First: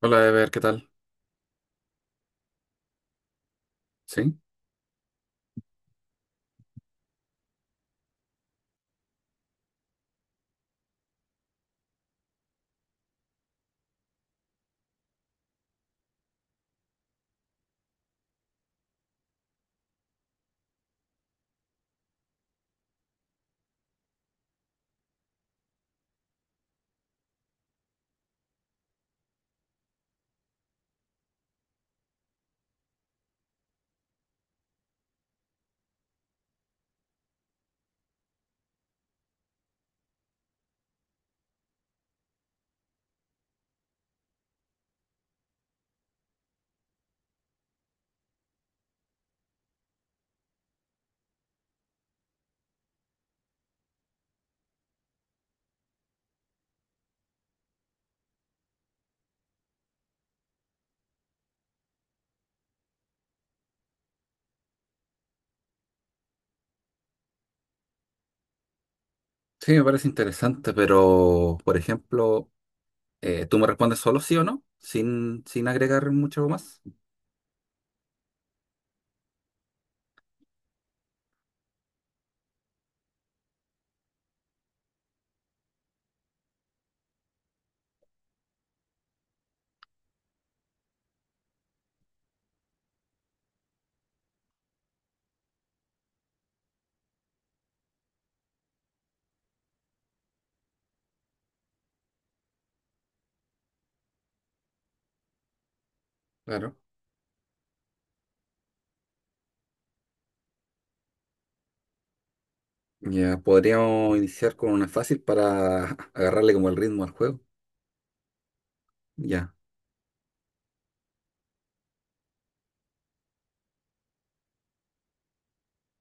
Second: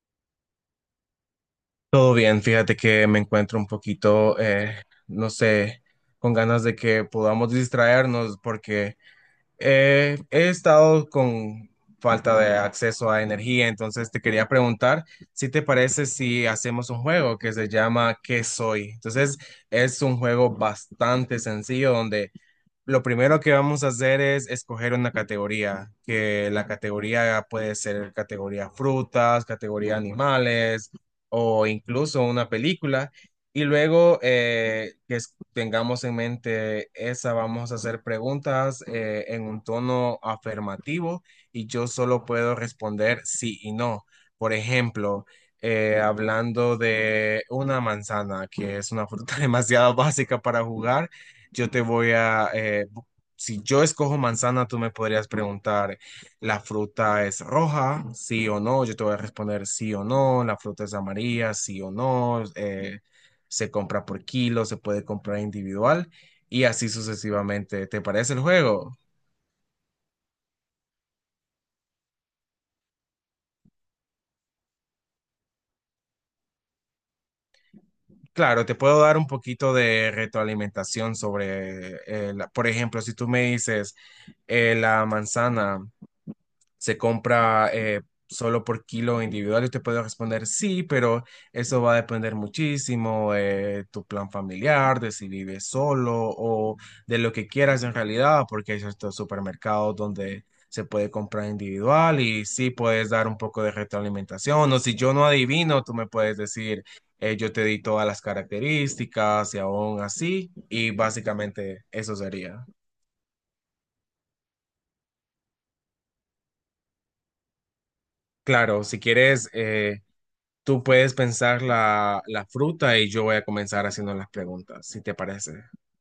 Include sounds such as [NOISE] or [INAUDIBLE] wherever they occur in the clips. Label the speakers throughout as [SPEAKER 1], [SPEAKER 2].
[SPEAKER 1] Hola, Ever, ¿qué tal?
[SPEAKER 2] Todo bien, fíjate que me encuentro un poquito,
[SPEAKER 1] Sí,
[SPEAKER 2] no sé, con ganas de que podamos distraernos porque he estado con falta de acceso a energía. Entonces te quería preguntar si te parece si hacemos un juego que se llama ¿Qué soy? Entonces es un juego bastante sencillo donde lo primero que vamos a hacer es escoger una categoría, que la categoría puede ser categoría frutas, categoría animales o incluso una película. Y luego tengamos en mente esa, vamos a hacer preguntas en un tono afirmativo, y yo solo puedo responder sí y no. Por ejemplo, hablando de una manzana, que es una fruta [LAUGHS] demasiado básica para jugar, yo te voy a, bu- si yo escojo manzana, tú me podrías preguntar, ¿la fruta es roja? Sí o no. Yo te voy a responder sí o no. ¿La fruta es amarilla? Sí o no. Se compra por kilo, se puede comprar individual y así sucesivamente. ¿Te parece el juego?
[SPEAKER 1] sí, me parece interesante, pero, por ejemplo, ¿tú me respondes solo sí o no? Sin agregar mucho más.
[SPEAKER 2] Claro, te puedo dar un poquito de retroalimentación sobre, por ejemplo, si tú me dices la manzana se compra solo por kilo individual, yo te puedo responder sí, pero eso va a depender muchísimo de tu plan familiar, de si vives solo o de lo que quieras en realidad, porque hay ciertos supermercados donde se puede comprar individual y sí puedes dar un poco de retroalimentación. O si yo no adivino, tú me puedes
[SPEAKER 1] Claro.
[SPEAKER 2] decir, yo te di todas las características y aún así, y básicamente eso sería.
[SPEAKER 1] Ya, podríamos iniciar con una fácil para [LAUGHS] agarrarle como el ritmo al juego.
[SPEAKER 2] Claro, si quieres...
[SPEAKER 1] Ya,
[SPEAKER 2] tú puedes pensar la fruta y yo voy a comenzar haciendo las preguntas, si te parece.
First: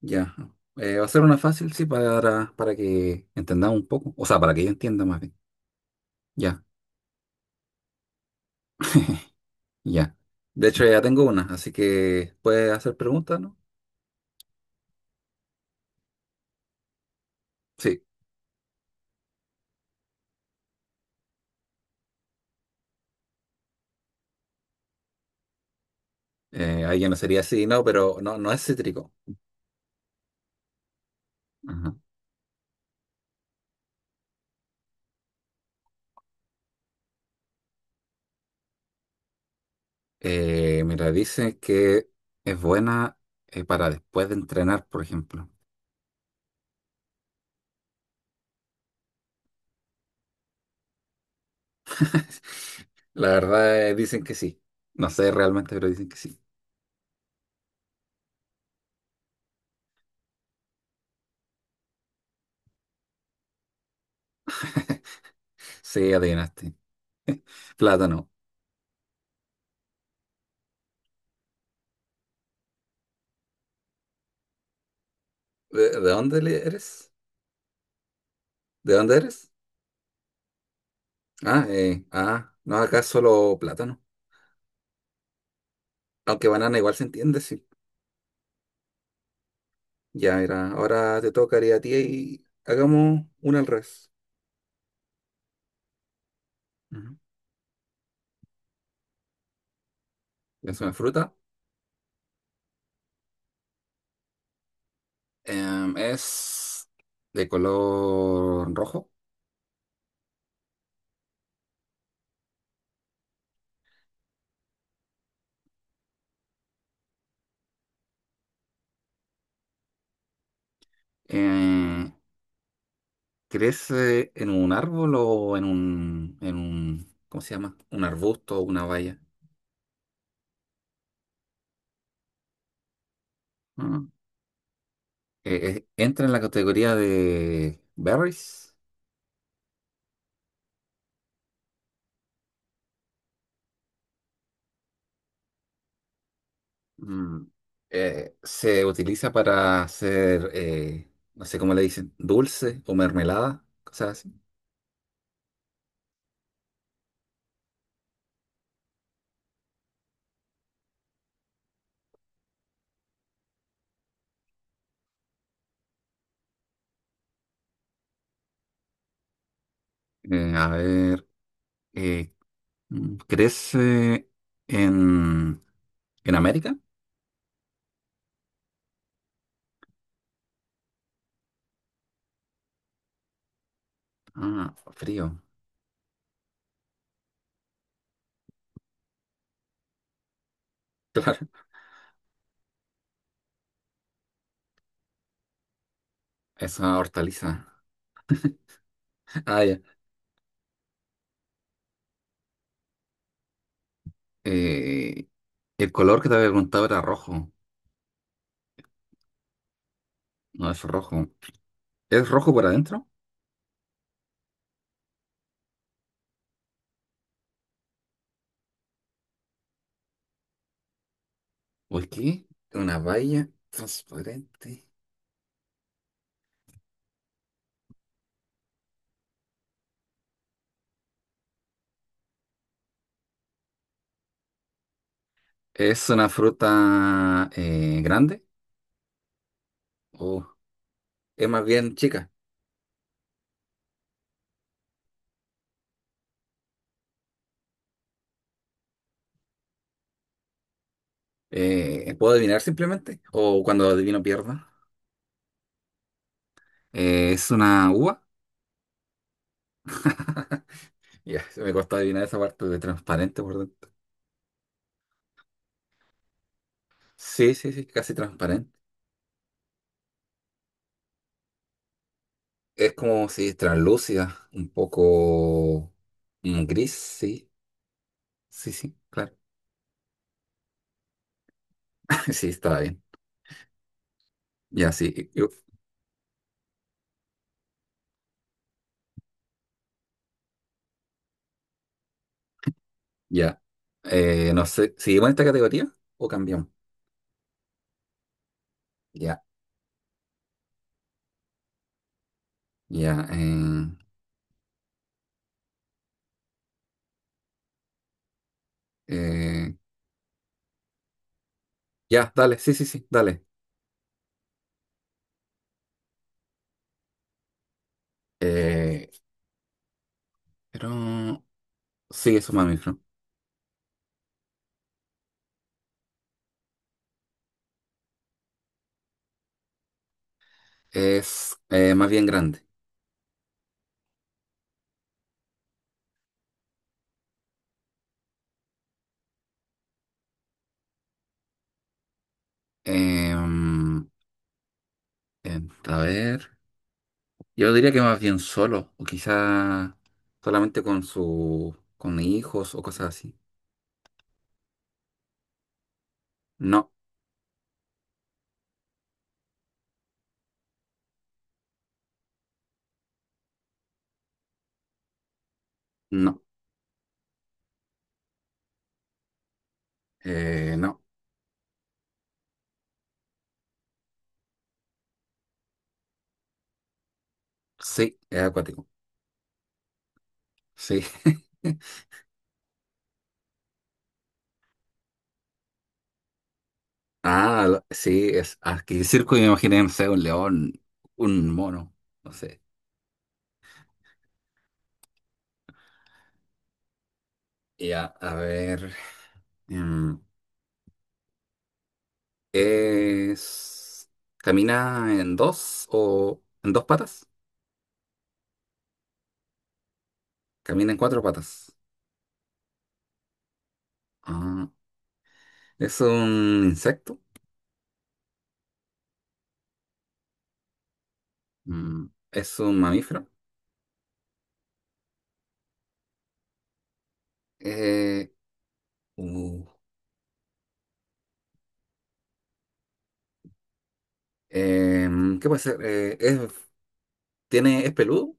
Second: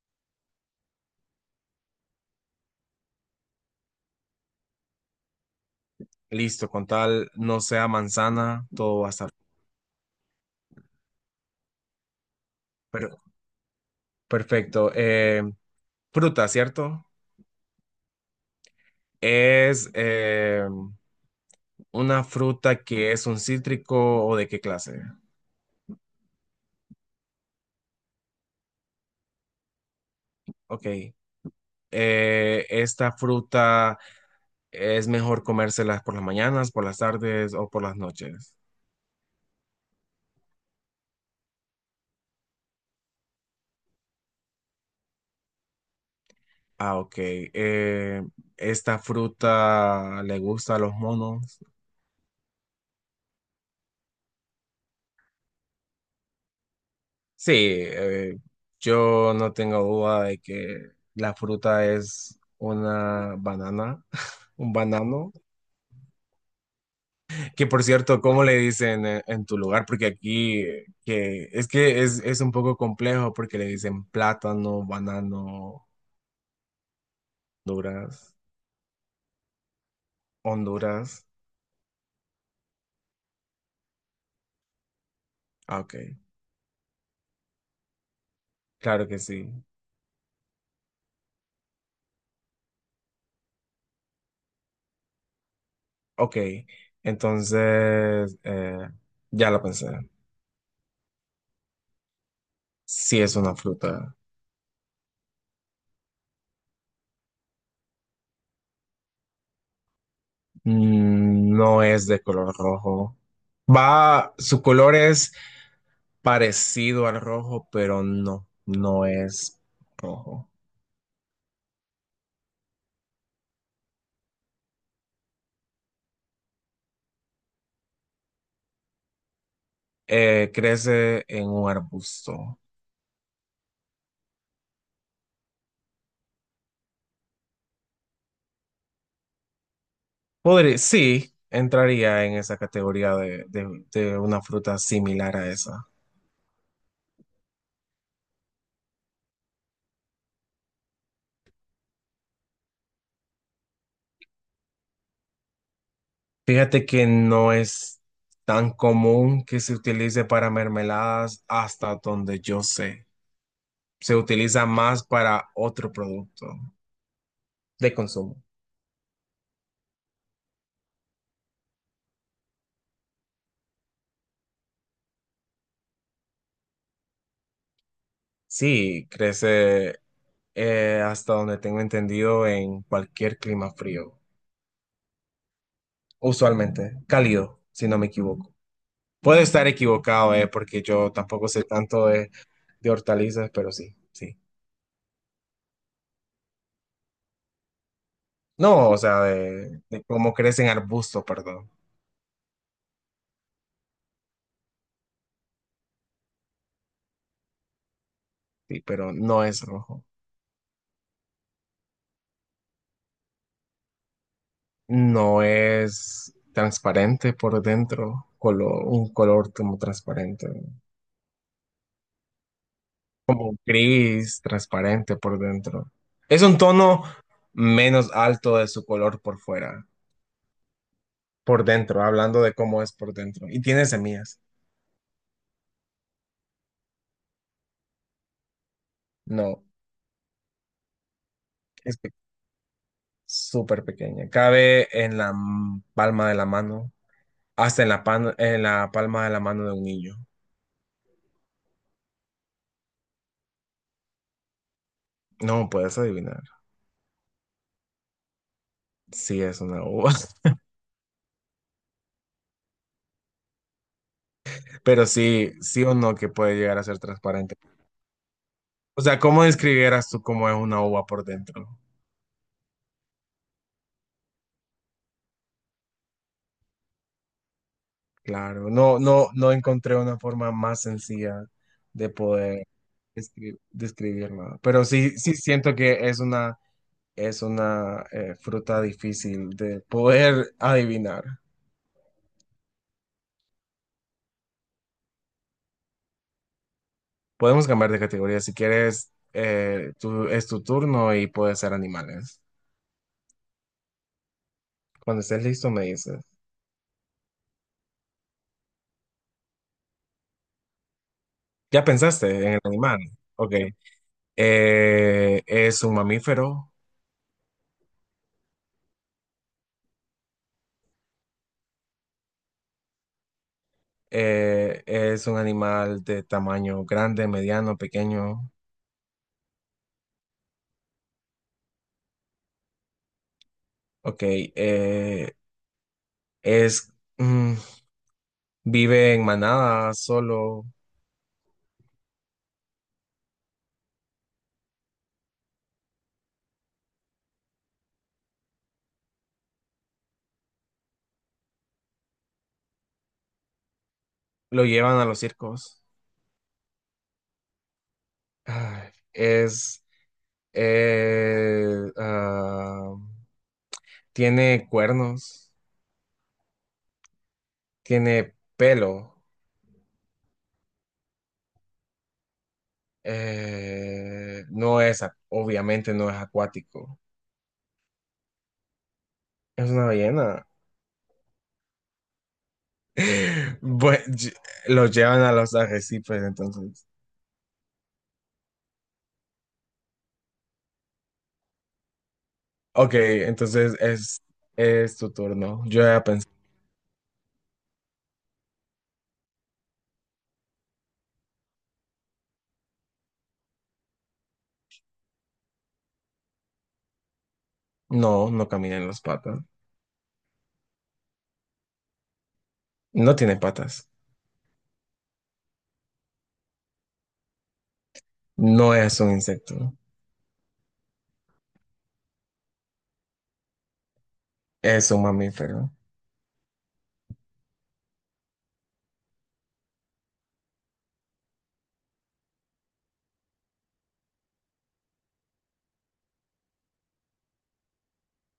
[SPEAKER 1] ya. Va a ser una fácil, sí, para que entendamos un poco. O sea, para que yo entienda más bien. Ya,
[SPEAKER 2] Listo, con tal no sea manzana, todo va a estar
[SPEAKER 1] ya. De hecho, ya tengo una, así que puedes hacer
[SPEAKER 2] per-
[SPEAKER 1] preguntas, ¿no?
[SPEAKER 2] perfecto. Fruta, ¿cierto?
[SPEAKER 1] Sí.
[SPEAKER 2] ¿Es una fruta que es un cítrico o de qué clase?
[SPEAKER 1] Ahí ya no sería sí, no, pero no, no es cítrico.
[SPEAKER 2] Ok. ¿Esta fruta es mejor comérselas por las mañanas, por las tardes o por las noches?
[SPEAKER 1] Mira, dice que es buena para después de entrenar, por ejemplo.
[SPEAKER 2] Ah, ok. ¿Esta fruta le gusta a los monos?
[SPEAKER 1] [LAUGHS] La verdad, dicen que sí. No sé realmente, pero dicen que sí.
[SPEAKER 2] Sí, yo no tengo duda de que la fruta es una banana, [LAUGHS] un banano,
[SPEAKER 1] Sí, adivinaste. [LAUGHS]
[SPEAKER 2] que por cierto,
[SPEAKER 1] Plátano.
[SPEAKER 2] ¿cómo le dicen en tu lugar? Porque aquí, es un poco complejo porque le dicen plátano, banano,
[SPEAKER 1] De dónde eres?
[SPEAKER 2] Honduras,
[SPEAKER 1] ¿De dónde eres?
[SPEAKER 2] Honduras.
[SPEAKER 1] Ah, no, acá solo plátano.
[SPEAKER 2] Ah, ok,
[SPEAKER 1] Aunque banana igual se entiende, sí.
[SPEAKER 2] claro que sí.
[SPEAKER 1] Ya, mira, ahora te tocaría a ti y hagamos una al revés.
[SPEAKER 2] Ok,
[SPEAKER 1] Ujú.
[SPEAKER 2] entonces, ya lo pensé.
[SPEAKER 1] Es una fruta.
[SPEAKER 2] Sí es una fruta.
[SPEAKER 1] Em, es de color rojo.
[SPEAKER 2] Mm, no es de color rojo. Va, su color es parecido al rojo, pero no, no es rojo.
[SPEAKER 1] Eh, ¿Crece en un árbol o en un, ¿cómo se llama? Un arbusto o una valla.
[SPEAKER 2] Crece en un arbusto.
[SPEAKER 1] Mm. ¿Entra en la categoría de berries?
[SPEAKER 2] Podría, sí, entraría en esa categoría de, de una fruta similar a esa.
[SPEAKER 1] Mm. ¿Se utiliza para hacer, no sé cómo le dicen, dulce o mermelada? Cosas así.
[SPEAKER 2] Fíjate que no es tan común que se utilice para mermeladas hasta donde yo sé. Se utiliza más para otro producto de consumo.
[SPEAKER 1] A ver, eh, mm, ¿crece en, en América?
[SPEAKER 2] Sí, crece hasta donde tengo entendido en cualquier clima frío,
[SPEAKER 1] Ah, frío,
[SPEAKER 2] usualmente cálido, si no me equivoco. Puedo estar equivocado, porque yo
[SPEAKER 1] [LAUGHS]
[SPEAKER 2] tampoco
[SPEAKER 1] claro,
[SPEAKER 2] sé tanto de hortalizas, pero sí, sí.
[SPEAKER 1] es una hortaliza.
[SPEAKER 2] No, o sea,
[SPEAKER 1] [LAUGHS] Ah, ya.
[SPEAKER 2] de cómo crecen arbustos, perdón.
[SPEAKER 1] Eh, el color que te había preguntado era rojo.
[SPEAKER 2] Sí, pero no es rojo.
[SPEAKER 1] No es rojo. ¿Es rojo por adentro?
[SPEAKER 2] No es transparente por dentro, un color como transparente.
[SPEAKER 1] ¿O es qué? Una baya
[SPEAKER 2] Como gris
[SPEAKER 1] transparente.
[SPEAKER 2] transparente por dentro. Es un tono menos alto de su color por fuera, por dentro, hablando de cómo es por dentro. Y tiene semillas.
[SPEAKER 1] ¿Es una fruta grande?
[SPEAKER 2] No,
[SPEAKER 1] ¿O es más bien
[SPEAKER 2] es pe-
[SPEAKER 1] chica?
[SPEAKER 2] súper pequeña. Cabe en la palma de la mano, hasta en la, en la palma de la mano de un niño.
[SPEAKER 1] ¿Puedo adivinar simplemente? ¿O cuando adivino pierdo?
[SPEAKER 2] No puedes adivinar.
[SPEAKER 1] ¿Es una uva?
[SPEAKER 2] Sí, es una uva, [LAUGHS]
[SPEAKER 1] Ya, se me costó adivinar esa parte de transparente por dentro.
[SPEAKER 2] pero sí, sí o no que puede llegar a ser
[SPEAKER 1] Sí,
[SPEAKER 2] transparente.
[SPEAKER 1] sí, sí, casi transparente.
[SPEAKER 2] O sea, ¿cómo describieras tú cómo es una uva por dentro?
[SPEAKER 1] Es como si es translúcida, un poco mm, gris, sí.
[SPEAKER 2] Claro,
[SPEAKER 1] Sí, sí,
[SPEAKER 2] no, no,
[SPEAKER 1] claro.
[SPEAKER 2] no encontré una forma más sencilla de
[SPEAKER 1] Sí,
[SPEAKER 2] poder
[SPEAKER 1] está bien.
[SPEAKER 2] describirla, pero
[SPEAKER 1] Ya,
[SPEAKER 2] sí,
[SPEAKER 1] sí.
[SPEAKER 2] sí siento que es una fruta difícil de poder adivinar.
[SPEAKER 1] Ya. No sé, ¿seguimos en esta categoría o cambiamos?
[SPEAKER 2] Podemos cambiar de categoría si quieres,
[SPEAKER 1] Ya,
[SPEAKER 2] es tu turno y puede ser animales.
[SPEAKER 1] ya.
[SPEAKER 2] Cuando estés listo me dices.
[SPEAKER 1] Eh,
[SPEAKER 2] ¿Ya pensaste
[SPEAKER 1] ya,
[SPEAKER 2] en
[SPEAKER 1] dale,
[SPEAKER 2] el
[SPEAKER 1] sí, sí,
[SPEAKER 2] animal?
[SPEAKER 1] sí, dale.
[SPEAKER 2] Ok. Es un mamífero.
[SPEAKER 1] Eh, pero sí, es un mamífero.
[SPEAKER 2] Es un animal de tamaño grande, mediano, pequeño.
[SPEAKER 1] Es más bien grande.
[SPEAKER 2] Ok, es, mm, vive en manada, solo
[SPEAKER 1] Eh, a ver, yo diría que más bien solo, o quizá solamente con su, con hijos o cosas así.
[SPEAKER 2] lo llevan a los circos.
[SPEAKER 1] No,
[SPEAKER 2] Ay, eh, ah, tiene cuernos,
[SPEAKER 1] no,
[SPEAKER 2] tiene pelo,
[SPEAKER 1] no.
[SPEAKER 2] no es, obviamente no es acuático,
[SPEAKER 1] Sí, es acuático.
[SPEAKER 2] es una ballena.
[SPEAKER 1] Sí. [LAUGHS]
[SPEAKER 2] [LAUGHS] Bue- ll- lo llevan a los arrecifes, entonces.
[SPEAKER 1] Ah, sí, es aquí circo y me imaginé, no sé, un león, un mono, no sé.
[SPEAKER 2] Ok, entonces es tu turno. Yo ya pensé,
[SPEAKER 1] Ya, a ver. Mm, es. ¿Camina en dos o en dos patas?
[SPEAKER 2] no, no camina en las patas.
[SPEAKER 1] Camina en cuatro patas.
[SPEAKER 2] No tiene patas.
[SPEAKER 1] Ah, ¿es un insecto?
[SPEAKER 2] No es un insecto.
[SPEAKER 1] Mm, ¿es un mamífero?
[SPEAKER 2] Es un mamífero.
[SPEAKER 1] Eh, uh, ¿Qué puede ser? ¿Es, tiene, es peludo?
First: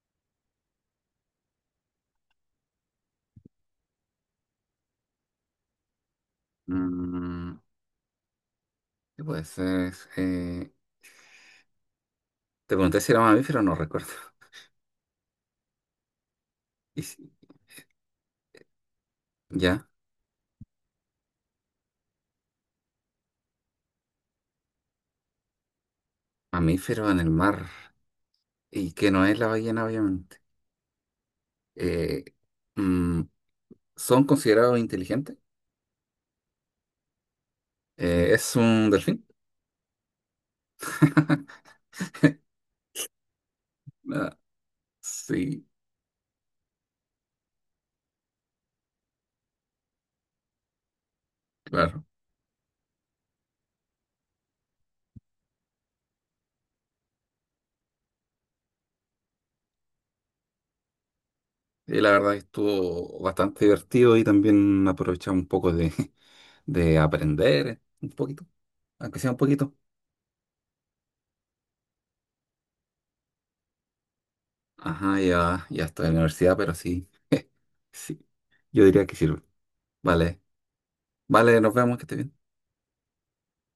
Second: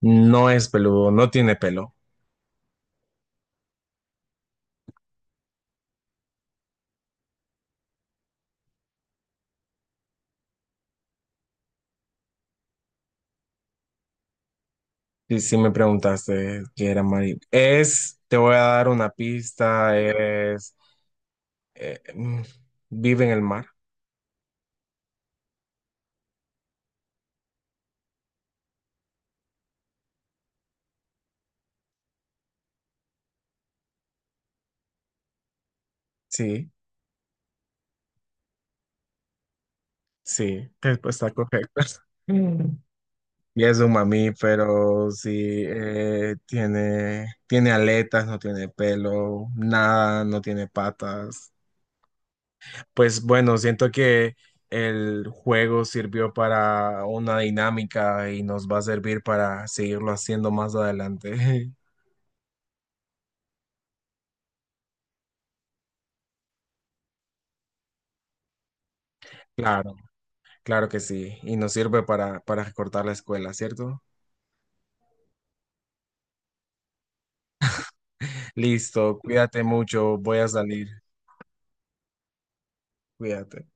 [SPEAKER 2] No es peludo. No tiene pelo.
[SPEAKER 1] Mm, ¿qué puede ser? Te pregunté si era mamífero, no recuerdo. [LAUGHS]
[SPEAKER 2] Y si me preguntaste qué
[SPEAKER 1] Y
[SPEAKER 2] era
[SPEAKER 1] sí,
[SPEAKER 2] Mari, es, te voy a dar una
[SPEAKER 1] ya.
[SPEAKER 2] pista, es, eh, mm, vive en el mar.
[SPEAKER 1] Mamíferos en el mar y que no es la ballena, obviamente. Eh, mm, ¿Son considerados inteligentes?
[SPEAKER 2] Sí,
[SPEAKER 1] ¿Es un delfín?
[SPEAKER 2] sí, respuesta
[SPEAKER 1] [LAUGHS]
[SPEAKER 2] correcta. Mm. Y es un
[SPEAKER 1] Ah,
[SPEAKER 2] mamífero, sí,
[SPEAKER 1] sí,
[SPEAKER 2] tiene, tiene aletas, no tiene pelo, nada, no tiene patas.
[SPEAKER 1] claro.
[SPEAKER 2] Pues bueno, siento que el juego sirvió para una dinámica y nos va a servir para seguirlo haciendo más adelante. [LAUGHS]
[SPEAKER 1] Y la verdad que estuvo bastante divertido y también aprovechamos un poco de, [LAUGHS] de aprender un poquito, aunque sea un poquito.
[SPEAKER 2] Claro, claro que sí. Y nos sirve para recortar la escuela, ¿cierto?
[SPEAKER 1] Ajá, ya, ya estoy en la universidad, pero sí, [LAUGHS] sí, yo diría que
[SPEAKER 2] Listo,
[SPEAKER 1] sirve.
[SPEAKER 2] cuídate mucho, voy
[SPEAKER 1] Vale,
[SPEAKER 2] a salir.
[SPEAKER 1] vale, nos vemos, que esté bien.
[SPEAKER 2] Cuídate.